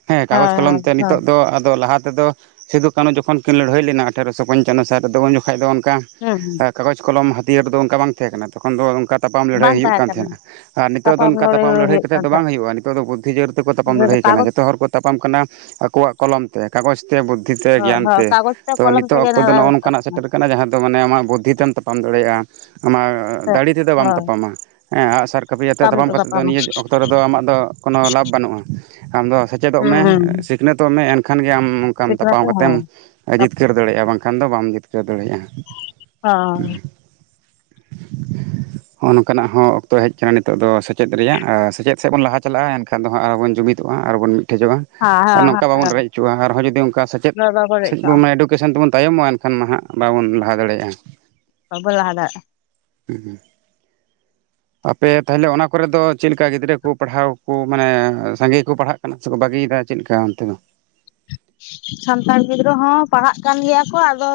ᱦᱮᱸ ᱠᱟᱜᱚᱡᱽ ᱠᱚᱞᱚᱢ ᱦᱳᱭ ᱛᱮ ᱦᱳᱭ ᱱᱤᱛᱚᱜ ᱫᱚ ᱟᱫᱚ ᱞᱟᱦᱟ ᱛᱮᱫᱚ ᱥᱤᱫᱩ ᱠᱟᱹᱱᱩ ᱡᱚᱠᱷᱚᱱ ᱠᱤᱱ ᱞᱟᱲᱦᱟᱹᱭ ᱞᱮᱱᱟ ᱟᱴᱷᱮᱨᱚᱥᱚ ᱯᱚᱱᱪᱟᱱᱚ ᱥᱟᱦᱮᱜ ᱨᱮ ᱫᱚ ᱩᱱᱡᱚᱠᱷᱟᱡ ᱫᱚ ᱚᱱᱠᱟ ᱦᱮᱸ ᱠᱟᱜᱚᱪᱽ ᱠᱚᱞᱚᱢ ᱦᱟᱹᱛᱭᱟᱹᱨ ᱫᱚ ᱚᱝᱠᱟ ᱵᱟᱝ ᱛᱟᱦᱮᱸ ᱠᱟᱱᱟ ᱛᱚᱠᱷᱚᱱ ᱫᱚ ᱚᱝᱠᱟ ᱛᱟᱯᱟᱢ ᱞᱟᱹᱲᱦᱟᱹᱭ ᱵᱟᱝ ᱦᱩᱭᱩᱜ ᱛᱟᱦᱮᱸ ᱠᱟᱱ ᱠᱟᱱᱟ ᱛᱮᱦᱮᱸᱱᱟ᱾ ᱟᱨ ᱱᱤᱛᱚᱜ ᱫᱚ ᱚᱱᱠᱟ ᱛᱟᱯᱟᱢ ᱞᱟᱹᱲᱦᱟᱹᱭ ᱠᱮᱛᱮᱫ ᱫᱚ ᱵᱟᱝ ᱦᱩᱭᱩᱜᱼᱟ ᱱᱤᱛᱚᱜ ᱫᱚ ᱵᱩᱫᱷᱤ ᱡᱳᱨ ᱛᱮᱠᱚ ᱛᱟᱯᱟᱢ ᱛᱟᱦᱮᱸᱫ ᱞᱟᱹᱲᱦᱟᱹᱭ ᱠᱟᱱᱟ ᱠᱟᱜᱚᱡᱽ ᱡᱚᱛᱚ ᱦᱚᱲ ᱠᱚ ᱛᱟᱯᱟᱢ ᱠᱟᱱᱟ ᱟᱠᱩᱣᱟᱜ ᱠᱚᱞᱚᱢ ᱛᱮ ᱠᱟᱜᱚᱡᱽ ᱛᱮ ᱵᱩᱫᱽᱫᱷᱤ ᱛᱮ ᱦᱳᱭ ᱜᱮᱭᱟᱱ ᱦᱳᱭ ᱛᱮ, ᱠᱟᱜᱚᱡᱽ ᱛᱚ ᱠᱚᱞᱚᱢ ᱱᱤᱛᱚᱜ ᱛᱮᱜᱮ ᱚᱠᱛᱚᱫᱚ ᱱᱚᱜᱼᱚ ᱱᱚᱝᱠᱟᱱᱟᱜ ᱥᱮᱴᱮᱨ ᱟᱠᱟᱱᱟ ᱡᱟᱦᱟᱸ ᱫᱚ ᱢᱟᱱᱮ ᱟᱢᱟᱜ ᱵᱩᱫᱽᱫᱷᱤ ᱛᱮᱢ ᱛᱟᱯᱟᱢ ᱫᱟᱲᱮᱭᱟᱜᱼᱟ ᱟᱢᱟᱜ ᱫᱟᱲᱤ ᱛᱮᱫᱚ ᱵᱟᱢ ᱦᱳᱭ ᱛᱟᱯᱟᱢᱟ᱾ ᱦᱮᱸ ᱟᱸᱜᱥᱟᱨ, ᱠᱟᱹᱯᱤ ᱟᱛᱮ ᱛᱟᱯᱟᱢ ᱠᱟᱛᱮ ᱫᱚ ᱱᱤᱭᱟᱹ ᱚᱠᱛᱚ ᱨᱮᱫᱚ ᱟᱢᱟᱜ ᱫᱚ ᱠᱚᱱᱚ ᱞᱟᱵ ᱵᱟᱹᱱᱩᱜᱼᱟ ᱟᱢ ᱫᱚ ᱥᱮ ᱪᱮᱫᱚᱜ ᱢᱮ ᱦᱮᱸ ᱥᱤᱠᱷᱱᱟᱹᱛᱚᱜ ᱢᱮ ᱮᱱᱠᱷᱟᱱ ᱜᱮ ᱟᱢ ᱚᱝᱠᱟᱢ ᱥᱤᱠᱷᱱᱟᱹᱛ ᱛᱟᱯᱟᱢ ᱦᱮᱸ ᱠᱟᱛᱮᱜ ᱮᱢ ᱦᱮᱸ ᱡᱤᱛᱠᱟᱹᱨ ᱫᱮᱲᱮᱭᱟᱜᱼᱟ ᱵᱟᱝᱠᱷᱟᱱ ᱫᱚ ᱵᱟᱢ ᱡᱤᱛᱠᱟᱹᱨ ᱫᱮᱲᱮᱭᱟᱜᱼᱟ᱾ ᱦᱮᱸ (unintelligible) ᱱᱚᱸᱜᱼᱚ ᱱᱚᱝᱠᱟᱱᱟᱜ ᱦᱚᱸ ᱚᱠᱛᱚ ᱦᱮᱡ ᱟᱠᱟᱱᱟ ᱱᱤᱛᱚᱜ ᱫᱚ ᱥᱮᱪᱮᱫ ᱨᱮᱭᱟᱜ ᱥᱮᱪᱮᱜ ᱥᱮᱜ ᱵᱚᱱ ᱞᱟᱦᱟ ᱪᱟᱞᱟᱜᱼᱟ᱾ ᱮᱱᱠᱷᱟᱱ ᱠᱷᱟᱸ ᱫᱚᱦᱟᱸ ᱟ ᱟᱵᱚᱱ ᱡᱩᱢᱤᱫᱚᱜᱼᱟ ᱟᱨ ᱵᱩᱱ ᱢᱤᱜᱴᱷᱮᱡᱚᱜᱼᱟ᱾ ᱦᱟᱸ ᱦᱟᱸ ᱦᱟ. ᱦᱟ. ᱪᱳᱣᱟᱦᱟᱨ ᱦᱚᱸ ᱡᱩᱫᱤ ᱚᱱᱠᱟ ᱥᱮᱪᱮᱫ ᱥᱮᱪᱮ ᱥᱮᱜ ᱵᱚᱢᱟᱭ ᱩᱰᱩᱜ ᱠᱮᱥᱮᱱ ᱛᱮᱵᱚᱱ ᱛᱟᱭᱚᱢᱚᱜᱼᱟ ᱮᱱᱠᱷᱟᱱ ᱢᱟ ᱦᱟᱸᱜ ᱵᱟᱵᱩᱱ ᱞᱟᱦᱟ ᱫᱮᱲᱮᱭᱟᱜᱼᱟ᱾ ᱵᱟᱵᱚᱱ ᱞᱟᱦᱟ ᱫᱟᱲᱮᱟᱜᱼᱟ ᱦᱩᱸ (unintelligible) ᱟᱯᱮ ᱛᱟᱦᱮᱞᱮ ᱚᱱᱟ ᱠᱚᱨᱮ ᱫᱚ ᱪᱮᱫᱞᱮᱠᱟ ᱜᱤᱫᱽᱨᱟᱹ ᱠᱩ ᱯᱟᱲᱦᱟᱣ ᱠᱩ ᱢᱟᱱᱮ ᱥᱟᱸᱜᱮᱠᱚ ᱯᱟᱲᱦᱟᱜ ᱠᱟᱱᱟ ᱥᱮ ᱠᱚ ᱵᱟᱹᱜᱤᱭᱮᱫᱟ ᱪᱮᱜ ᱠᱟ ᱚᱱᱛᱮ ᱫᱚ? ᱥᱟᱱᱛᱟᱲ ᱜᱤᱫᱽᱨᱟᱹ ᱦᱚᱸ ᱯᱟᱨᱟᱜ ᱠᱟᱱ ᱜᱮᱭᱟ ᱠᱚ ᱟᱫᱚ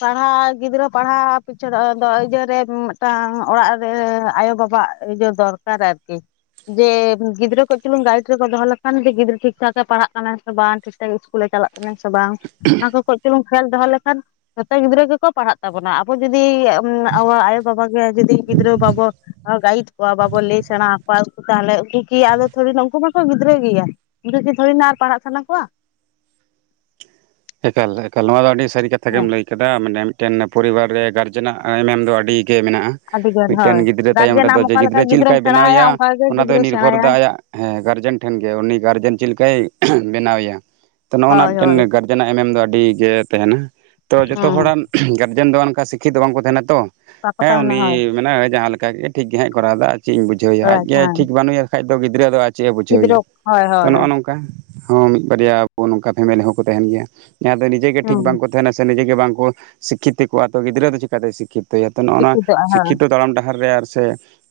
ᱯᱟᱨᱦᱟᱣ ᱜᱤᱫᱽᱨᱟᱹ ᱯᱟᱨᱦᱟᱣ ᱯᱤᱪᱷᱟ. ᱫᱚ ᱟᱫᱚ ᱤᱭᱟᱹᱟᱹᱨᱮ ᱢᱤᱜᱴᱟᱝ ᱚᱲᱟᱜ ᱨᱮ ᱟᱭᱳ ᱵᱟᱵᱟᱼᱟᱜ ᱤᱡᱟ. ᱫᱚᱨᱠᱟᱨ ᱟᱨᱠᱤ ᱡᱮ ᱜᱤᱫᱽᱨᱟᱹ ᱠᱟ. ᱪ ᱪᱩᱞᱩᱝ ᱜᱟᱭᱤᱴ ᱨᱮᱠᱚ ᱫᱚᱦᱚ ᱞᱮᱠᱷᱟᱱ ᱜᱤᱫᱽᱨᱟᱹ ᱴᱷᱤᱠ ᱴᱷᱟᱠ ᱮ ᱯᱟᱲᱦᱟᱜ ᱠᱟᱱᱟ ᱥᱮ ᱵᱟᱝ ᱴᱷᱤᱠ ᱴᱷᱤᱠᱴᱷᱟᱡ ᱤᱥ ᱠᱩᱞᱮ ᱪᱟᱞᱟᱜ ᱠᱟᱱᱟᱭ ᱥᱮ ᱵᱟᱝ ᱚᱱᱟ ᱠᱚ ᱠᱚ. ᱜ ᱪᱩᱞᱩ ᱠᱷᱮᱞ ᱫᱚᱦᱚ ᱞᱮᱠᱷᱟᱱ ᱡᱚᱛᱚ ᱜᱤᱫᱽᱨᱟᱹ ᱜᱮᱠᱚ ᱯᱟᱲᱦᱟᱜ ᱛᱟᱵᱚᱱᱟ ᱟᱵᱚ ᱡᱩᱫᱤ ᱟᱵᱚ ᱟᱭᱳᱼᱵᱟᱵᱟ ᱜᱮ ᱡᱩᱫᱤ ᱜᱤᱫᱽᱨᱟᱹ ᱵᱟᱵᱚ ᱜᱟᱭᱤᱴ ᱠᱚᱣᱟ ᱵᱟᱵᱚ ᱞᱟᱹᱭ ᱥᱮᱬᱟ ᱟᱠᱚᱣᱟ ᱩᱠᱩ ᱛᱟᱦᱚᱞᱮ ᱩᱱᱠᱩ ᱜᱤ ᱟᱫᱚ ᱛᱷᱩᱲᱤᱱᱟᱜ ᱩᱱᱠᱩ ᱢᱟᱠᱚ ᱜᱤᱫᱽᱨᱟᱹ ᱜᱮᱭᱟ (unintelligible) ᱟᱨ ᱯᱟᱲᱦᱟᱜ ᱥᱟᱱᱟ ᱠᱚᱣᱟ᱾ ᱮᱠᱟᱞ ᱮᱠᱟᱞ ᱱᱚᱣᱟ ᱫᱚ ᱟᱹᱰᱤ ᱥᱟᱹᱨᱤ ᱠᱟᱛᱷᱟ ᱜᱮᱢ ᱞᱟᱹᱭ ᱠᱟᱜ ᱮᱫᱟ ᱢᱟᱱᱮ ᱢᱤᱜᱴᱮᱱ ᱯᱚᱨᱤᱵᱟᱨ ᱨᱮ ᱜᱟᱨᱡᱮᱱᱟᱜ ᱮᱢᱮᱢ ᱫᱚ ᱟᱹᱰᱤ ᱜᱮ ᱢᱮᱱᱟᱜᱼᱟ᱾ ᱟᱹᱰᱤ ᱜᱟᱱ ᱦᱳᱭ ᱢᱤᱜᱴᱮᱱ ᱜᱤᱫᱽᱨᱟᱹ ᱛᱟᱭᱚᱢ ᱜᱟᱨᱡᱮᱱ ᱨᱮᱫᱚ ᱟᱢ ᱡᱮ ᱚᱠᱟ ᱞᱮᱠᱟ ᱜᱤᱫᱽᱨᱟᱹ ᱜᱤᱫᱽᱨᱟᱹᱢ ᱪᱤᱜᱞᱮᱠᱟᱭ ᱥᱮᱬᱟ ᱵᱮᱱᱟᱣ ᱟᱭᱟ ᱮᱭᱟ ᱚᱱᱠᱟ ᱜᱮ ᱚᱱᱟ ᱫᱚᱭ ᱜᱤᱫᱽᱨᱟᱹ ᱱᱤᱨᱵᱷᱚᱨ ᱥᱮᱬᱟᱭᱟᱭ ᱫᱟᱭ ᱟᱭᱟᱜ ᱦᱮᱸ ᱜᱟᱨᱡᱮᱱ ᱴᱷᱮᱱ ᱜᱮ ᱩᱱᱤ ᱜᱟᱨᱡᱮᱱ ᱪᱤᱜ ᱞᱮᱠᱟᱭ ᱵᱮᱱᱟᱣ ᱮᱭᱟ ᱛᱚ ᱱᱚᱜᱼᱚ ᱱᱟ ᱦᱳᱭ ᱢᱤᱜᱴᱮᱱ ᱦᱳᱭ ᱜᱟᱨ ᱡᱮᱱᱟᱜ ᱮᱢᱮ ᱮᱢ ᱫᱚ ᱟᱹᱰᱤ ᱜᱮ ᱛᱟᱦᱮᱱᱟ᱾ ᱛᱚ ᱡᱚᱛᱚ ᱦᱮᱸ ᱦᱚᱲᱟᱜ ᱚᱠᱟ ᱜᱟᱨᱡᱮᱱ ᱫᱚ ᱚᱱᱠᱟ ᱥᱤᱠᱠᱷᱤᱛᱚ᱾ ᱵᱟᱝᱠᱚ ᱛᱮᱦᱮᱱᱟ ᱛᱚ ᱠᱚ ᱦᱮᱸ ᱛᱟᱦᱮᱱᱟ ᱦᱳᱭ ᱩᱱᱤ ᱢᱮᱱᱟᱭ ᱡᱟᱦᱟᱸ ᱞᱮᱠᱟ ᱜᱮ ᱴᱷᱤᱠ ᱜᱮ ᱦᱟᱸᱜ ᱮ ᱠᱚᱨᱟᱣᱫᱟᱭ ᱟᱨ ᱪᱮᱤ ᱤᱧ ᱵᱩᱡᱷᱟᱹᱣ ᱮᱭᱟ ᱦᱳᱭ ᱟᱡᱜᱮᱦᱟᱜ ᱮ ᱦᱮᱸ ᱴᱷᱤᱠ ᱵᱟᱹᱱᱩᱭᱟ ᱵᱟᱠᱷᱟᱡ ᱫᱚ ᱜᱤᱫᱽᱨᱟᱹ ᱫᱚ ᱟᱡ ᱟᱭᱳ ᱵᱩᱡᱷᱟᱹᱣ ᱮᱭᱟ ᱜᱤᱫᱽᱨᱟᱹ ᱦᱳᱭ ᱦᱳᱭ ᱛᱚ ᱱᱚᱜᱼᱚ ᱦᱳᱭ ᱱᱚᱝᱠᱟ᱾ ᱦᱚᱸ ᱢᱤᱜ ᱵᱟᱨᱭᱟ ᱟᱵᱚ ᱱᱚᱝᱠᱟ ᱯᱷᱮᱢᱮᱞᱤ ᱦᱚᱸᱠᱚ ᱛᱟᱦᱮᱱ ᱜᱮᱭᱟ ᱡᱟᱦᱟᱸ ᱫᱚ ᱱᱤᱡᱮ ᱜᱮ ᱴᱷᱤᱠ ᱦᱮᱸ ᱵᱟᱝᱠᱚᱼᱼ ᱛᱟᱦᱮᱱᱟᱭ ᱥᱮ ᱱᱤᱡᱮ ᱜᱮ ᱵᱟᱝ ᱵᱚ ᱥᱤᱠᱠᱷᱤᱛᱚᱠᱚᱜᱼᱟ ᱛᱚ ᱜᱤᱫᱽᱨᱟᱹ ᱪᱮᱠᱟᱛᱮᱭ ᱥᱤᱠᱠᱷᱤᱛ ᱛᱚᱭᱟ ᱛᱚ ᱱᱚᱜᱼᱚ ᱱᱚᱣᱟ ᱥᱤᱠᱷᱤᱛᱚᱜ ᱟᱭ ᱦᱳᱭ ᱥᱤᱠᱠᱷᱤᱛᱚ ᱛᱟᱲᱟᱢ ᱰᱟᱦᱟᱨ ᱨᱮ ᱟᱨ ᱥᱮ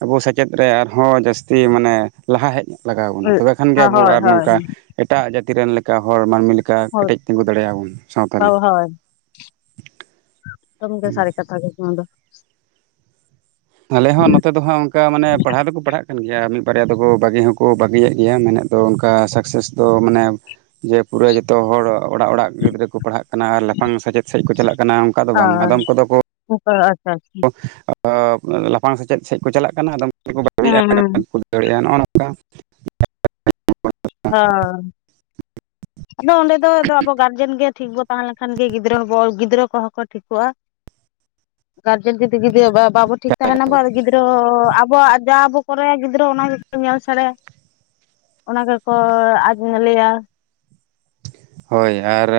ᱟᱵᱚ ᱥᱮᱪᱮᱫ ᱨᱮ ᱟᱨᱦᱚᱸ ᱡᱟᱹᱥᱛᱤ ᱢᱟᱱᱮ ᱞᱟᱦᱟ ᱦᱮᱡ ᱞᱟᱜᱟᱣ ᱟᱵᱚᱱᱟ ᱛᱚᱵᱮ ᱠᱷᱟᱱ ᱜᱮ ᱦᱳᱭ ᱟᱵᱩ ᱦᱳᱭ ᱟᱨ ᱱᱚᱝᱠᱟ ᱮᱴᱟᱜ ᱡᱟᱹᱛᱤ ᱨᱮᱱ ᱞᱮᱠᱟ ᱦᱚᱲ ᱢᱟᱹᱱᱢᱤ ᱞᱮᱠᱟ ᱠᱟ ᱠᱮᱴᱮᱡ ᱛᱤᱸᱜᱩ ᱫᱟᱲᱮᱭᱟᱜᱼᱟ ᱵᱚᱱ ᱥᱟᱶᱛᱟ ᱨᱮ ᱦᱚᱣ ᱦᱳᱭ ᱮᱠᱫᱚᱢ ᱜᱮ ᱥᱟᱹᱨᱤ ᱠᱟᱛᱷᱟ ᱜᱮ ᱱᱚᱣᱟ ᱫᱚ᱾ ᱟᱞᱮ ᱦᱚᱸ ᱱᱚᱛᱮ ᱫᱚ ᱦᱟᱸᱜ ᱚᱱᱠᱟ ᱢᱟᱱᱮ ᱯᱟᱲᱦᱟᱣ ᱫᱚᱠᱚ ᱯᱟᱲᱦᱟᱜ ᱠᱟᱱ ᱜᱮᱭᱟ ᱢᱤᱫ ᱵᱟᱨᱭᱟ ᱫᱚᱠᱚ ᱵᱟᱹᱜᱤ ᱦᱚᱸᱠᱚ ᱵᱟᱹᱜᱤᱭᱮᱫ ᱜᱮᱭᱟ ᱢᱮᱱᱮᱫ ᱫᱚ ᱚᱱᱠᱟ ᱥᱟᱠᱥᱮᱥ ᱫᱚ ᱢᱟᱱᱮ ᱡᱮ ᱯᱩᱨᱟᱹ ᱡᱚᱛᱚ ᱦᱚᱲ ᱚᱲᱟᱜ ᱚᱲᱟᱜ ᱜᱤᱫᱽᱨᱟᱹ ᱠᱚ ᱯᱟᱲᱦᱟᱜ ᱠᱟᱱᱟ ᱟᱨ ᱞᱟᱯᱷᱟᱝ ᱥᱮᱪᱮᱫ ᱥᱮᱫ ᱠᱚ ᱪᱟᱞᱟᱜ ᱠᱟᱱᱟ ᱫᱚ ᱵᱟᱝ ᱟᱫᱚᱢ ᱠᱚᱫᱚ ᱠᱚ ᱚ (unintelligible) ᱟᱪᱪᱷᱟ ᱟᱪᱪᱷᱟ ᱞᱟᱯᱷᱟᱝ ᱥᱮᱪᱮᱫ ᱥᱮᱫ ᱠᱚ ᱪᱟᱞᱟᱜ ᱠᱟᱱᱟ ᱟᱫᱚᱢ ᱠᱚᱫᱚ ᱦᱮᱸ ᱵᱟᱹᱜᱤᱭᱮᱫᱼᱟ ᱦᱮᱸ (unintelligible) ᱫᱟᱲᱮᱭᱟᱜᱼᱟ ᱱᱚᱜᱼᱚ ᱱᱚᱝᱠᱟ ᱦᱚᱸᱻ ᱟᱫᱚ ᱚᱸᱰᱮ ᱫᱚ ᱟᱵᱚ ᱜᱟᱨᱡᱮᱱ ᱜᱮ ᱴᱷᱤᱠ ᱵᱚ ᱛᱟᱦᱮᱸ ᱞᱮᱱᱠᱷᱟᱱ ᱜᱮ ᱜᱤᱫᱽᱨᱟᱹᱦᱚᱸᱵᱚ ᱜᱤᱫᱽᱨᱟᱹ ᱠᱚᱦᱚᱸ ᱠᱚ ᱴᱷᱤᱠᱚᱜᱼᱟ ᱜᱟᱨᱡᱮᱱ ᱡᱩᱫᱤ ᱜᱤᱫᱤᱼ ᱵᱟᱼ ᱵᱟᱵᱚᱱ ᱴᱷᱤᱠ ᱛᱟᱦᱮᱱᱟ ᱟᱨ ᱜᱤᱫᱽᱨᱟᱹ ᱛᱚ ᱟᱵᱚᱣᱟᱜ ᱡᱟ ᱟᱵᱚ ᱠᱚᱨᱟᱭᱟ ᱜᱤᱫᱽᱨᱟᱹ ᱚᱱᱟ ᱜᱮᱠᱚ ᱧᱮᱞ ᱥᱮᱬᱟᱭᱟ ᱚᱱᱟ ᱜᱮᱠᱚ (unintelligible) ᱞᱟᱹᱭᱟ ᱦᱳᱭ ᱟᱨ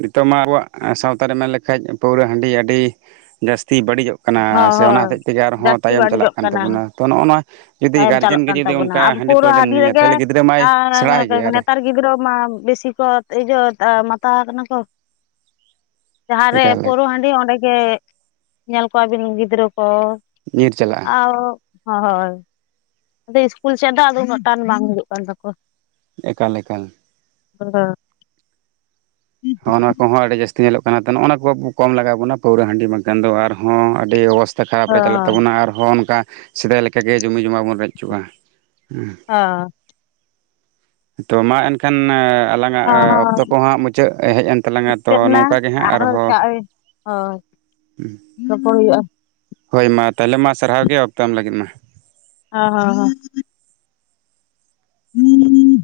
ᱱᱤᱛᱚᱜ ᱢᱟ ᱟᱵᱚᱣᱟᱜ ᱥᱟᱶᱛᱟ‌ ᱨᱮ ᱢᱮᱱ ᱞᱮᱠᱷᱟᱡ ᱯᱟᱹᱣᱨᱟᱹ ᱦᱟᱺᱰᱤ ᱟᱹᱰᱤ ᱡᱟᱹᱥᱛᱤ ᱵᱟᱹᱲᱤᱡᱚᱜ ᱠᱟᱱᱟ ᱦᱚᱸ ᱥᱮ ᱚᱱᱟ ᱦᱚᱸ ᱦᱚᱛᱮᱡ ᱛᱮᱜᱮ ᱟᱨᱦᱚᱸ ᱡᱟᱹᱥᱛᱤ ᱛᱟᱭᱚᱢ ᱪᱟᱞᱟᱜ ᱵᱟᱹᱲᱤᱡᱚᱜ ᱠᱟᱱ ᱠᱟᱱᱟ ᱛᱟᱵᱚᱱᱟ ᱛᱚ ᱱᱚᱜᱼᱚ ᱱᱚᱣᱟ ᱡᱩᱫᱤ ᱛᱟᱭᱚᱢ ᱜᱟᱨᱡᱮᱱ ᱪᱟᱞᱟᱜ ᱜᱮ ᱠᱟᱱ ᱡᱩᱫᱤ ᱛᱟᱵᱚᱱᱟ ᱚᱱᱠᱟ ᱟᱵᱚ ᱦᱟᱺᱰᱤ ᱯᱟᱹᱣᱨᱟᱹ ᱯᱟᱹᱣᱨᱟᱹᱢ ᱧᱩᱭᱟ ᱨᱮᱜᱮ ᱛᱟᱦᱞᱮ ᱜᱤᱫᱽᱨᱟᱹ ᱢᱟᱭ ᱟᱨ ᱥᱮᱬᱟᱭ ᱜᱮᱭᱟ ᱟᱨᱮ ᱱᱮᱛᱟᱨ ᱜᱤᱫᱽᱨᱟᱹ ᱢᱟ ᱵᱮᱥᱤ ᱠᱚ ᱤᱭᱟᱹ ᱢᱟᱛᱟᱣ ᱟᱠᱟᱱᱟ ᱠᱚ ᱡᱟᱦᱟᱸᱨᱮ ᱮᱠᱟᱞ ᱯᱳᱨᱳ ᱦᱟᱺᱰᱤ ᱚᱸᱰᱮ ᱜᱮ ᱧᱮᱞ ᱠᱚᱣᱟᱵᱤᱱ ᱜᱤᱫᱽᱨᱟᱹ ᱠᱚ ᱧᱤᱨ ᱪᱟᱞᱟᱜᱼᱟ ᱟᱶ ᱦᱳᱭ ᱟᱫᱚ ᱤᱥᱠᱩᱞ ᱪᱮᱫᱟᱜ ᱫᱚ ᱩᱱᱟᱹᱜ ᱴᱟᱱ ᱵᱟᱝ ᱦᱳᱭᱳᱜ ᱠᱟᱱ ᱛᱟᱠᱚᱣᱟ ᱮᱠᱟᱞ ᱮᱠᱟᱞ (unintelligible) ᱦᱚᱸᱜ ᱚᱱᱟ ᱠᱚᱦᱚᱸ ᱟᱹᱰᱤ ᱡᱟᱹᱥᱛᱤ ᱧᱮᱞᱚᱜ ᱠᱟᱱᱟ ᱛᱚ ᱱᱚᱜ-ᱚᱱᱟ ᱠᱚ ᱠᱚᱢ ᱞᱟᱜᱟᱣ ᱵᱚᱱᱟ ᱯᱟᱹᱣᱨᱟᱹ ᱦᱟᱺᱰᱤ ᱵᱟᱝᱠᱷᱟᱱ ᱫᱚ ᱟᱨᱦᱚᱸ ᱟᱹᱰᱤ ᱚᱵᱚᱥ (unintelligible) ᱨᱮ ᱪᱟᱞᱟᱜ ᱛᱟᱵᱚᱱᱟ ᱟᱨᱦᱚᱸ ᱚᱱᱠᱟ ᱥᱮᱫᱟᱭ ᱞᱮᱠᱟᱜᱮ ᱡᱩᱢᱤ ᱡᱚᱢᱟ ᱵᱚᱱ ᱨᱮᱡ ᱚᱪᱚᱜᱟ ᱦᱚᱸᱻ ᱛᱚ ᱢᱟ ᱮᱱᱠᱷᱟᱱ ᱟᱞᱟᱝᱟᱜ ᱚᱠᱛᱚ ᱦᱚᱸ ᱠᱚ ᱦᱟᱸᱜ ᱢᱩᱪᱟᱹᱫ ᱦᱮᱡ ᱮᱱ ᱛᱟᱞᱟᱝᱟ ᱛᱚ ᱢᱩᱪᱟᱹᱫ ᱮᱱᱟ ᱱᱚᱝᱠᱟᱜᱮ ᱦᱟᱸᱜ ᱟᱨᱦᱚᱸ ᱦᱳᱭ ᱨᱚᱯᱚᱲ ᱦᱩᱭᱩᱜᱼᱟ ᱦᱳᱭ ᱢᱟ ᱛᱟᱦᱚᱞᱮ ᱢᱟ ᱥᱟᱨᱦᱟᱣ ᱜᱮ ᱚᱠᱛᱚ ᱮᱢ ᱞᱟᱹᱜᱤᱫ ᱢᱟ ᱚᱸᱻ ᱦᱚᱸ ᱦᱚᱸᱻ (inaudible)